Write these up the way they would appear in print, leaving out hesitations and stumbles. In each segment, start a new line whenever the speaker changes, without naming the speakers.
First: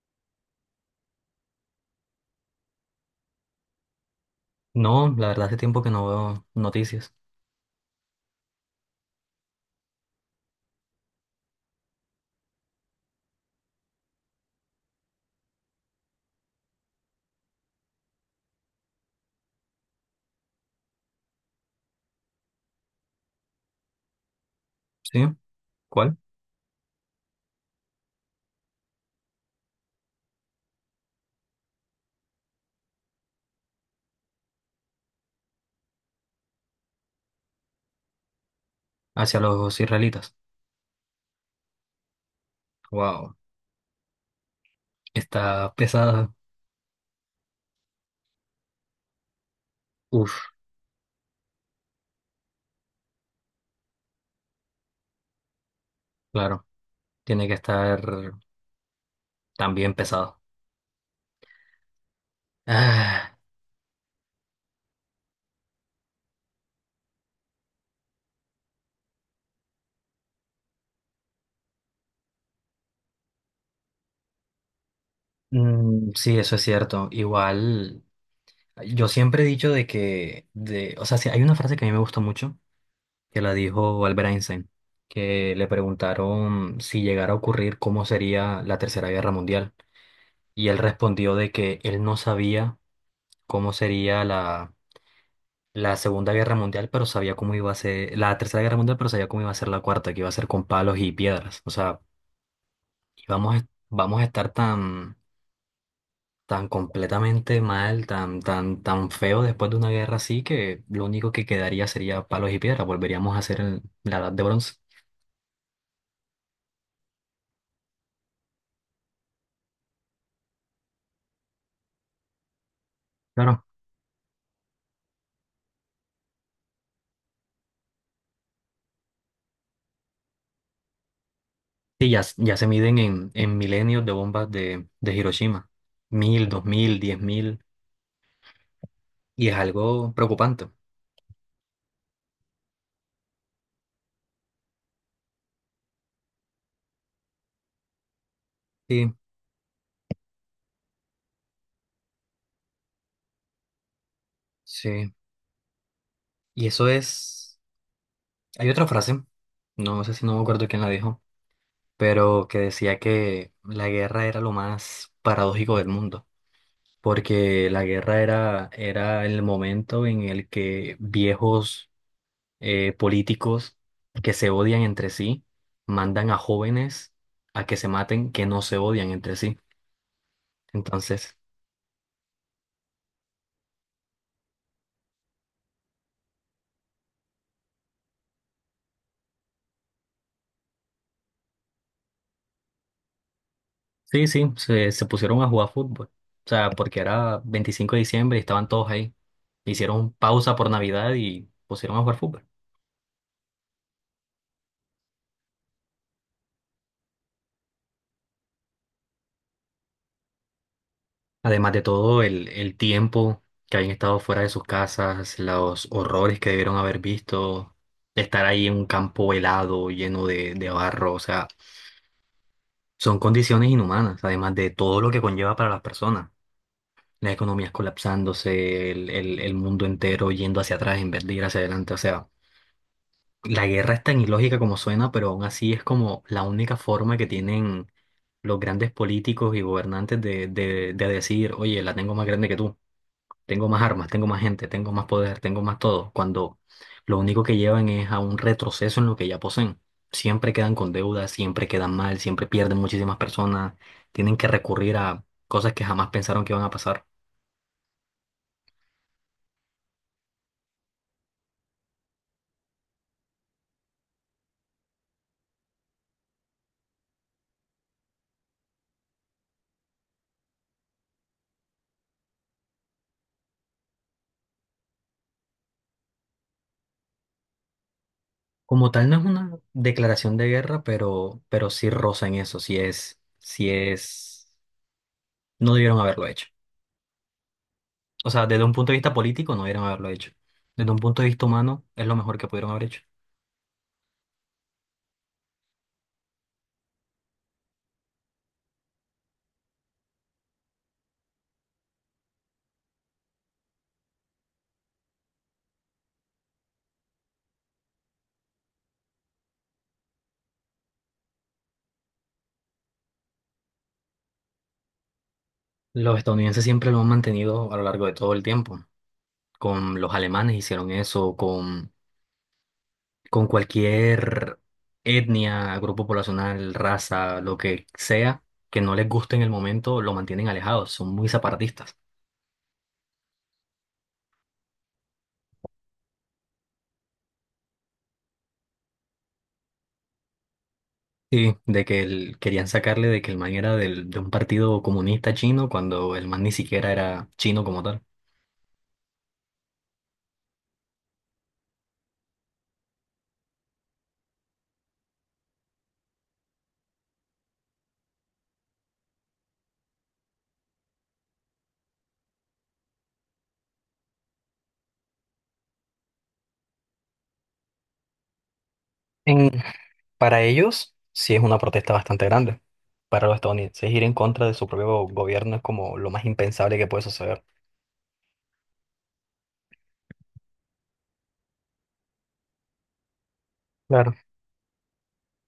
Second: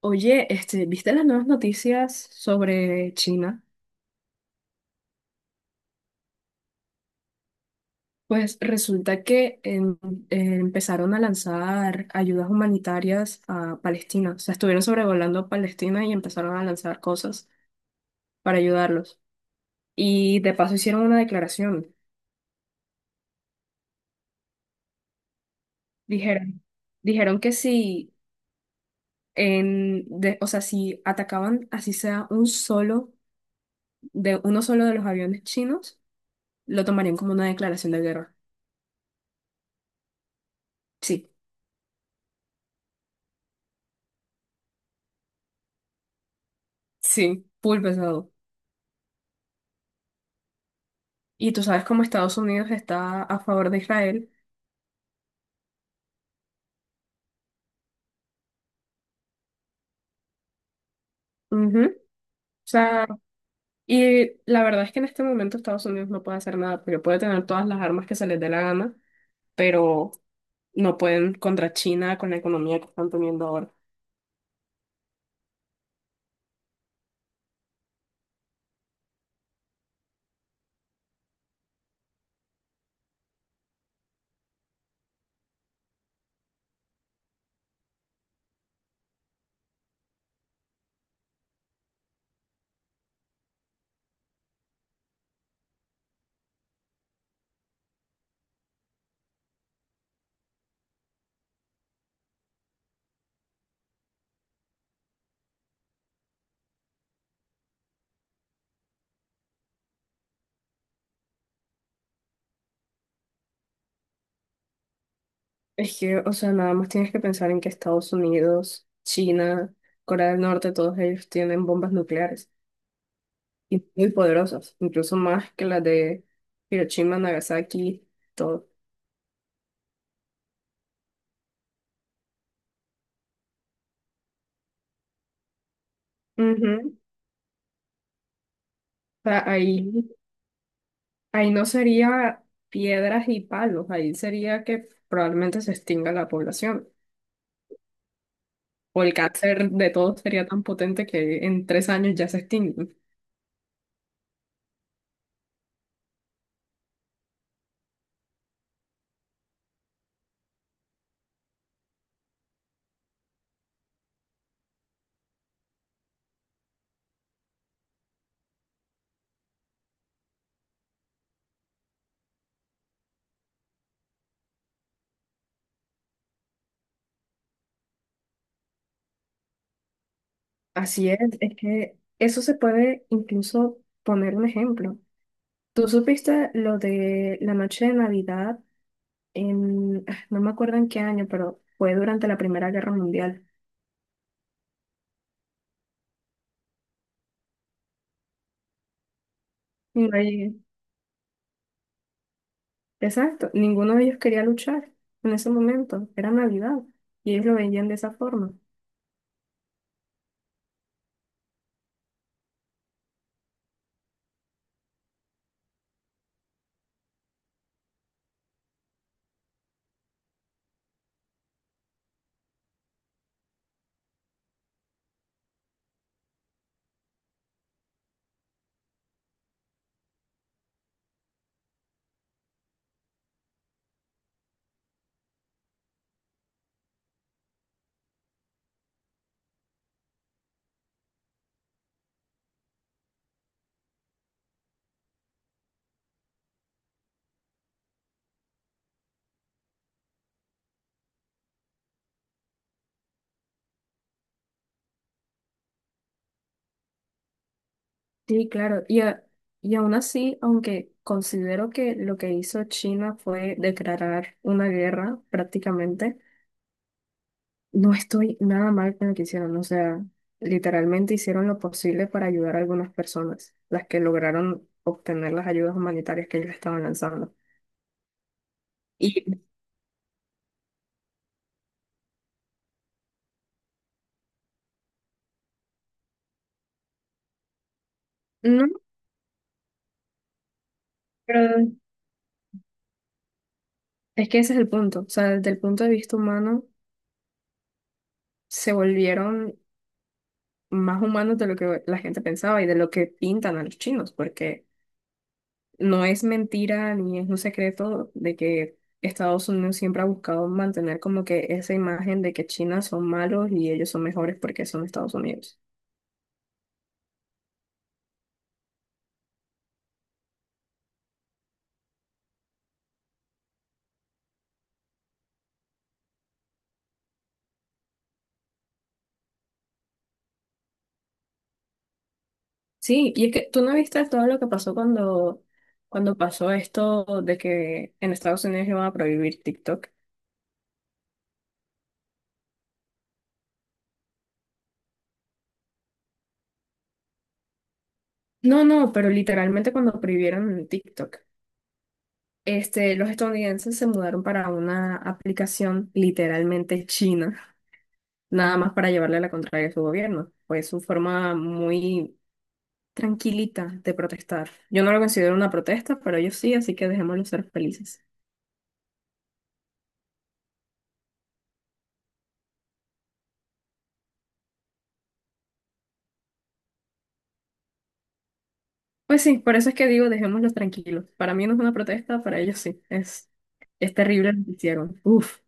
Oye, este, ¿viste las nuevas noticias sobre China?
No, la verdad hace tiempo que no veo noticias.
Pues resulta que empezaron a lanzar ayudas humanitarias a Palestina. O sea, estuvieron sobrevolando a Palestina y empezaron a lanzar cosas para ayudarlos. Y de paso hicieron una declaración.
¿Sí? ¿Cuál?
Dijeron, dijeron que si o sea, si atacaban así sea un solo de uno solo de los aviones chinos, lo tomarían como una declaración de guerra.
Hacia los israelitas.
Sí,
Wow. Está pesada.
sí, full pesado.
Uf,
Y tú sabes cómo Estados Unidos está a favor de Israel.
claro. Tiene que estar también pesado.
Ujú. O sea,
Ah,
y la verdad es que en este momento Estados Unidos no puede hacer nada, porque puede tener todas las armas que se les dé la gana, pero no pueden contra China con la economía que están teniendo ahora.
mm, sí, eso es cierto. Igual, yo siempre he dicho de que, o sea, sí, hay una frase que a mí me gustó mucho, que la dijo Albert Einstein, que le preguntaron si llegara a ocurrir cómo sería la Tercera Guerra Mundial. Y él respondió de que él no sabía cómo sería la Segunda Guerra Mundial, pero sabía cómo iba a ser, la Tercera Guerra Mundial, pero sabía cómo iba a ser la cuarta, que iba a ser con palos y piedras. O sea, vamos a estar tan, tan completamente mal, tan, tan, tan feo después de una guerra así, que lo único que quedaría sería palos y piedras. Volveríamos a ser la Edad de Bronce.
Es que, o sea, nada más tienes que pensar en que Estados Unidos, China, Corea del Norte, todos ellos tienen bombas nucleares
Claro.
y muy poderosas, incluso más que las de Hiroshima, Nagasaki, todo.
Sí, ya se miden en, milenios de bombas de Hiroshima. 1.000, dos
Ujú.
mil, 10.000.
O sea,
Y es
ahí.
algo preocupante.
Ahí no sería piedras y palos, ahí sería que probablemente se extinga la población. O
Sí,
el cáncer de todos sería tan potente que en tres años ya se extingue.
sí. Y eso es. Hay otra frase, no sé si no me acuerdo quién la dijo, pero que decía que la guerra era lo más paradójico del mundo, porque la guerra era, el momento en el que viejos políticos que se odian entre sí mandan a jóvenes a que se maten que no se odian entre sí.
Así
Entonces,
es que eso se puede incluso poner un ejemplo. Tú supiste lo de la noche de Navidad no me acuerdo en qué año, pero fue durante la Primera Guerra Mundial.
sí, sí, se pusieron a jugar fútbol. O sea, porque era 25 de diciembre y estaban todos ahí.
Y
Hicieron
no hay-
pausa por Navidad y pusieron a jugar fútbol.
exacto, ninguno de ellos quería luchar en ese momento, era Navidad, y ellos lo veían de esa forma.
Además de todo, el tiempo que hayan estado fuera de sus casas, los horrores que debieron haber visto, estar ahí en un campo helado, lleno de barro, o sea, son condiciones inhumanas, además de todo lo que conlleva para las personas. Las economías colapsándose, el, el mundo entero yendo hacia atrás en vez de ir hacia adelante. O sea, la guerra es tan ilógica como suena, pero aún así es como la única forma que tienen los grandes políticos y gobernantes de decir, oye, la tengo más grande que tú. Tengo más armas, tengo más gente, tengo más poder, tengo más todo, cuando lo único que llevan es a un retroceso en lo que ya poseen. Siempre quedan con deudas, siempre quedan mal, siempre pierden muchísimas personas, tienen que recurrir a cosas que jamás pensaron que iban a pasar.
Sí, claro. Y aún así, aunque considero que lo que hizo China fue declarar una guerra prácticamente, no estoy nada mal con lo que hicieron. O sea, literalmente hicieron lo posible para ayudar a algunas personas, las que lograron obtener las ayudas humanitarias que ellos estaban lanzando.
Como tal, no es
Y
una declaración de guerra, pero sí roza en eso, sí es, no debieron haberlo hecho. O sea, desde
no,
un punto de vista político, no debieron haberlo hecho. Desde un punto de vista
pero
humano, es lo mejor que pudieron haber hecho.
es que ese es el punto. O sea, desde el punto de vista humano, se volvieron más humanos de lo que la gente pensaba y de lo que pintan a los chinos, porque... No es mentira ni es un secreto de que Estados Unidos siempre ha buscado mantener como que esa imagen de que China son malos y ellos son mejores porque son Estados Unidos.
Los estadounidenses siempre lo han mantenido a lo largo de todo el tiempo. Con los alemanes hicieron eso, con cualquier etnia, grupo poblacional, raza, lo que sea, que no les guste en el momento, lo mantienen alejados, son muy separatistas.
Sí, y es que tú no viste todo lo que pasó cuando pasó esto de que en Estados Unidos iban a prohibir TikTok.
Sí, de que querían sacarle de que el man era de un partido comunista chino cuando el man ni siquiera era chino como tal.
No, no, pero literalmente cuando prohibieron TikTok, este, los estadounidenses se mudaron para una aplicación literalmente china, nada más para llevarle la contraria a su gobierno. Fue su forma muy tranquilita de protestar. Yo no lo considero una protesta, pero ellos sí, así que dejémoslos ser felices.
En- para ellos, sí es una protesta bastante grande. Para los estadounidenses, ir en contra de su propio gobierno es como lo más impensable que puede suceder.
Pues sí, por eso es que digo, dejémoslos tranquilos. Para mí no es una protesta, para ellos sí. Es
Claro.
terrible lo que hicieron. Uf,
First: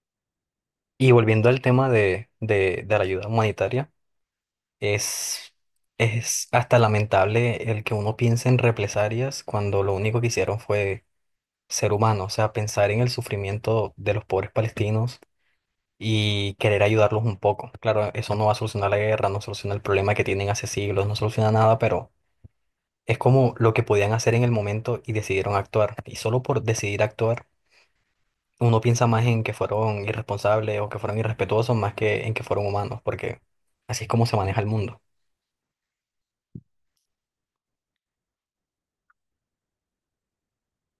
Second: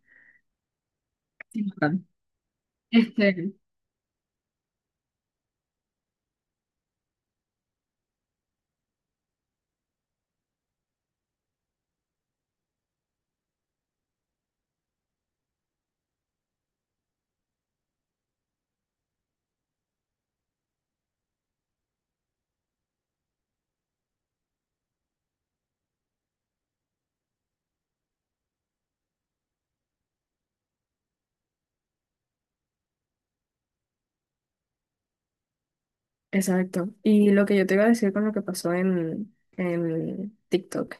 Y volviendo al
sí,
tema
bastante.
de, de la ayuda
Este,
humanitaria, es, es hasta lamentable el que uno piense en represalias cuando lo único que hicieron fue ser humano, o sea, pensar en el sufrimiento de los pobres palestinos y querer ayudarlos un poco. Claro, eso no va a solucionar la guerra, no soluciona el problema que tienen hace siglos, no soluciona nada, pero es como lo que podían hacer en el momento y decidieron actuar. Y solo por decidir actuar uno piensa más en que fueron irresponsables o que fueron irrespetuosos más que en que fueron humanos, porque así es como se maneja el mundo.
exacto. Y lo que yo te iba a decir con lo que pasó en TikTok,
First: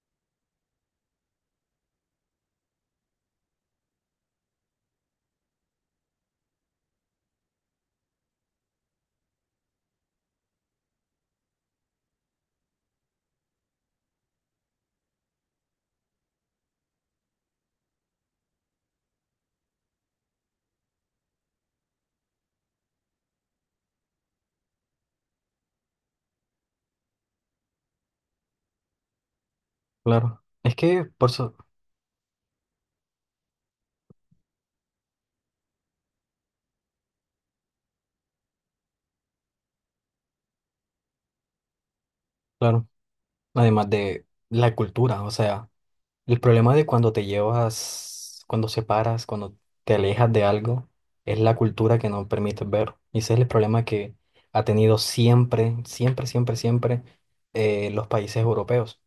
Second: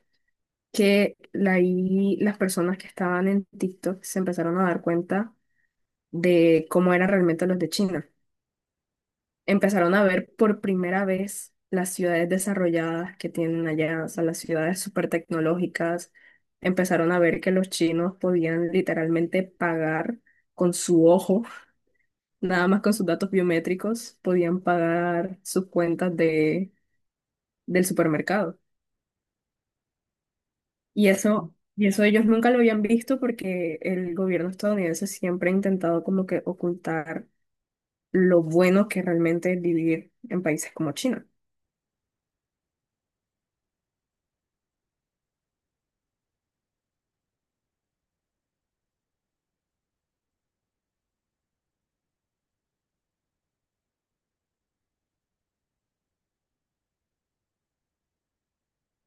y las personas que estaban en TikTok se empezaron a dar cuenta de cómo eran realmente los de China. Empezaron a ver por primera vez las ciudades desarrolladas que tienen allá, o sea, las ciudades súper tecnológicas, empezaron a ver que los chinos podían literalmente pagar con su ojo, nada más con sus datos biométricos, podían pagar sus cuentas de, del supermercado.
Claro, es que por eso,
Y eso ellos nunca lo habían visto porque el gobierno estadounidense siempre ha intentado como que ocultar lo bueno que realmente es vivir en países como China.
claro, además de la cultura, o sea. El problema de cuando te llevas, cuando separas, cuando te alejas de algo, es la cultura que no permite ver. Y ese es el problema que ha tenido siempre, siempre, siempre, siempre los países europeos.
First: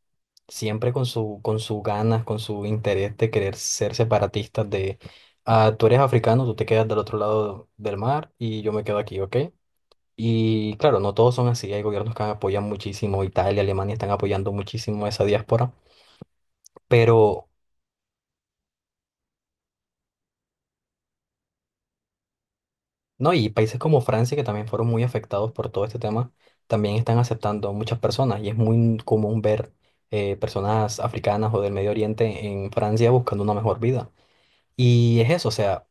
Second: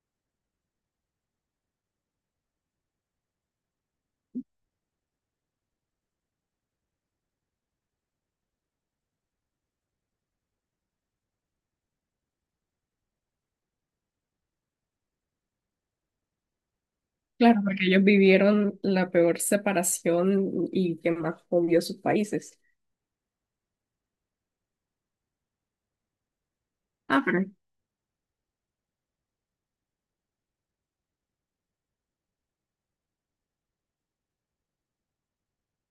Siempre con su, con sus ganas, con su interés de querer ser separatistas ah, tú eres africano, tú te quedas del otro lado del mar y yo me quedo aquí, ¿ok? Y claro, no todos son así. Hay gobiernos que apoyan muchísimo, Italia, Alemania están apoyando muchísimo esa diáspora, pero...
Claro, porque ellos vivieron la peor separación y que más hundió sus países.
No, y países como Francia, que también fueron muy afectados por todo este tema, también están
Ah, pero
aceptando muchas personas y es muy común ver personas africanas o del Medio Oriente en Francia buscando una mejor vida. Y es eso, o sea,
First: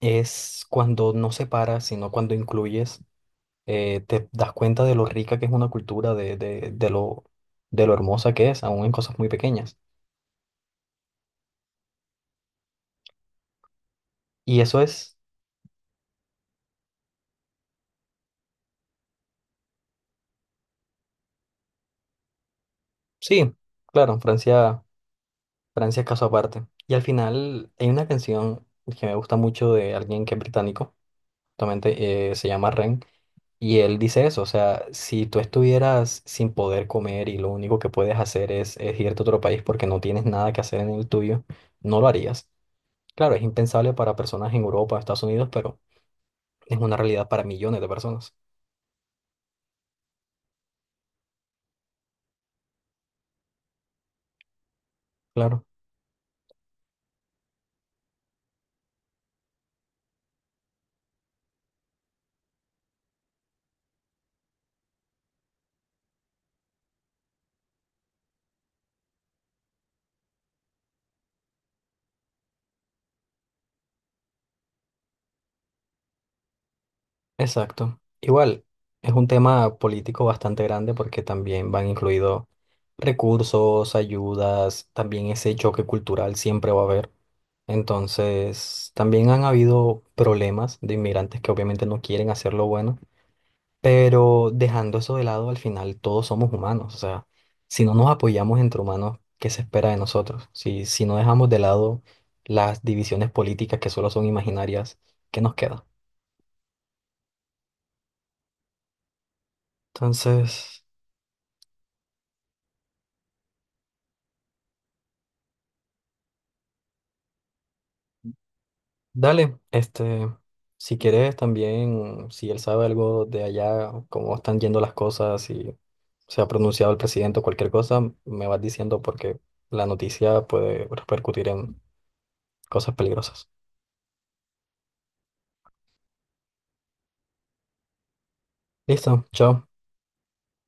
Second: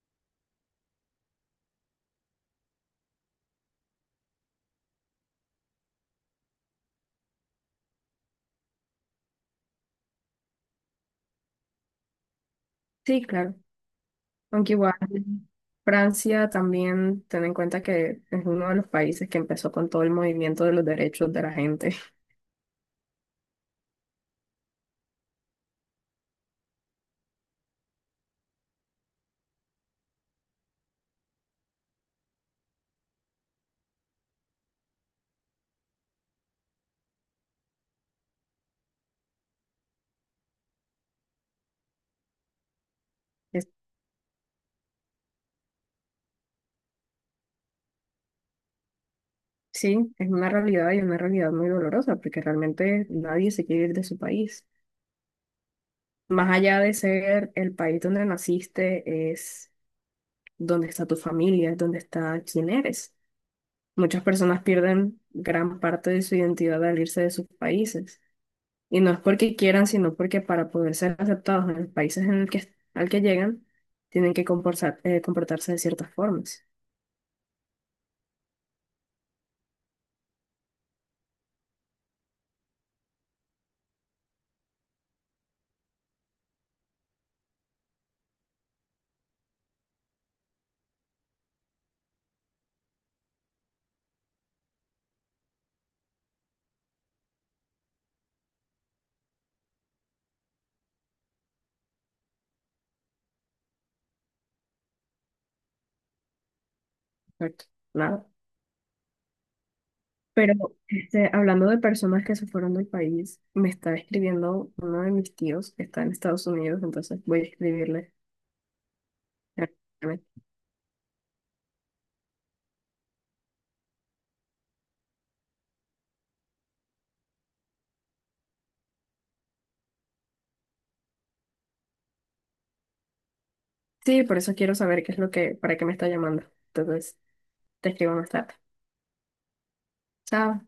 es cuando no separas, sino cuando incluyes, te das cuenta de lo rica que es una cultura, de lo hermosa que es, aún en cosas muy pequeñas.
sí, claro.
Y
Aunque
eso
igual
es,
Francia también, ten en cuenta que es uno de los países que empezó con todo el movimiento de los derechos de la gente.
sí, claro, Francia. Francia es caso aparte. Y al final hay una canción que me gusta mucho de alguien que es británico, justamente se llama Ren, y él dice eso, o sea, si tú estuvieras sin poder comer y lo único que puedes hacer es irte a otro país porque no tienes nada que hacer en el tuyo, no lo harías. Claro, es
Es-
impensable para personas en Europa, Estados Unidos, pero es una realidad para millones de personas.
sí, es una realidad y una realidad muy dolorosa porque realmente nadie se quiere ir de su país.
Claro.
Más allá de ser el país donde naciste, es donde está tu familia, es donde está quién eres. Muchas personas pierden gran parte de su identidad al irse de sus países. Y no es porque quieran, sino porque para poder ser aceptados en los países en el que, al que llegan, tienen que comportarse de ciertas formas.
Exacto. Igual, es un tema político bastante grande porque también van incluidos recursos, ayudas, también ese choque cultural siempre va a haber. Entonces, también han habido problemas de inmigrantes que obviamente no quieren hacer lo bueno, pero dejando eso de lado, al final todos somos humanos. O sea, si no nos apoyamos entre humanos, ¿qué se espera de nosotros? Si no dejamos de lado las divisiones políticas que solo son imaginarias, ¿qué nos queda?
Correcto. Nada. Pero
Entonces...
este, hablando de personas que se fueron del país, me está escribiendo uno de mis tíos que está en Estados Unidos, entonces voy a escribirle.
Dale, si quieres también, si él sabe algo de allá, cómo están yendo las cosas, si se ha pronunciado el presidente o cualquier cosa, me vas diciendo porque la noticia puede repercutir en cosas peligrosas.
Sí, por eso quiero saber qué es lo que, para qué me está llamando. Entonces, te escribo más tarde.
Listo, chao.
Chao.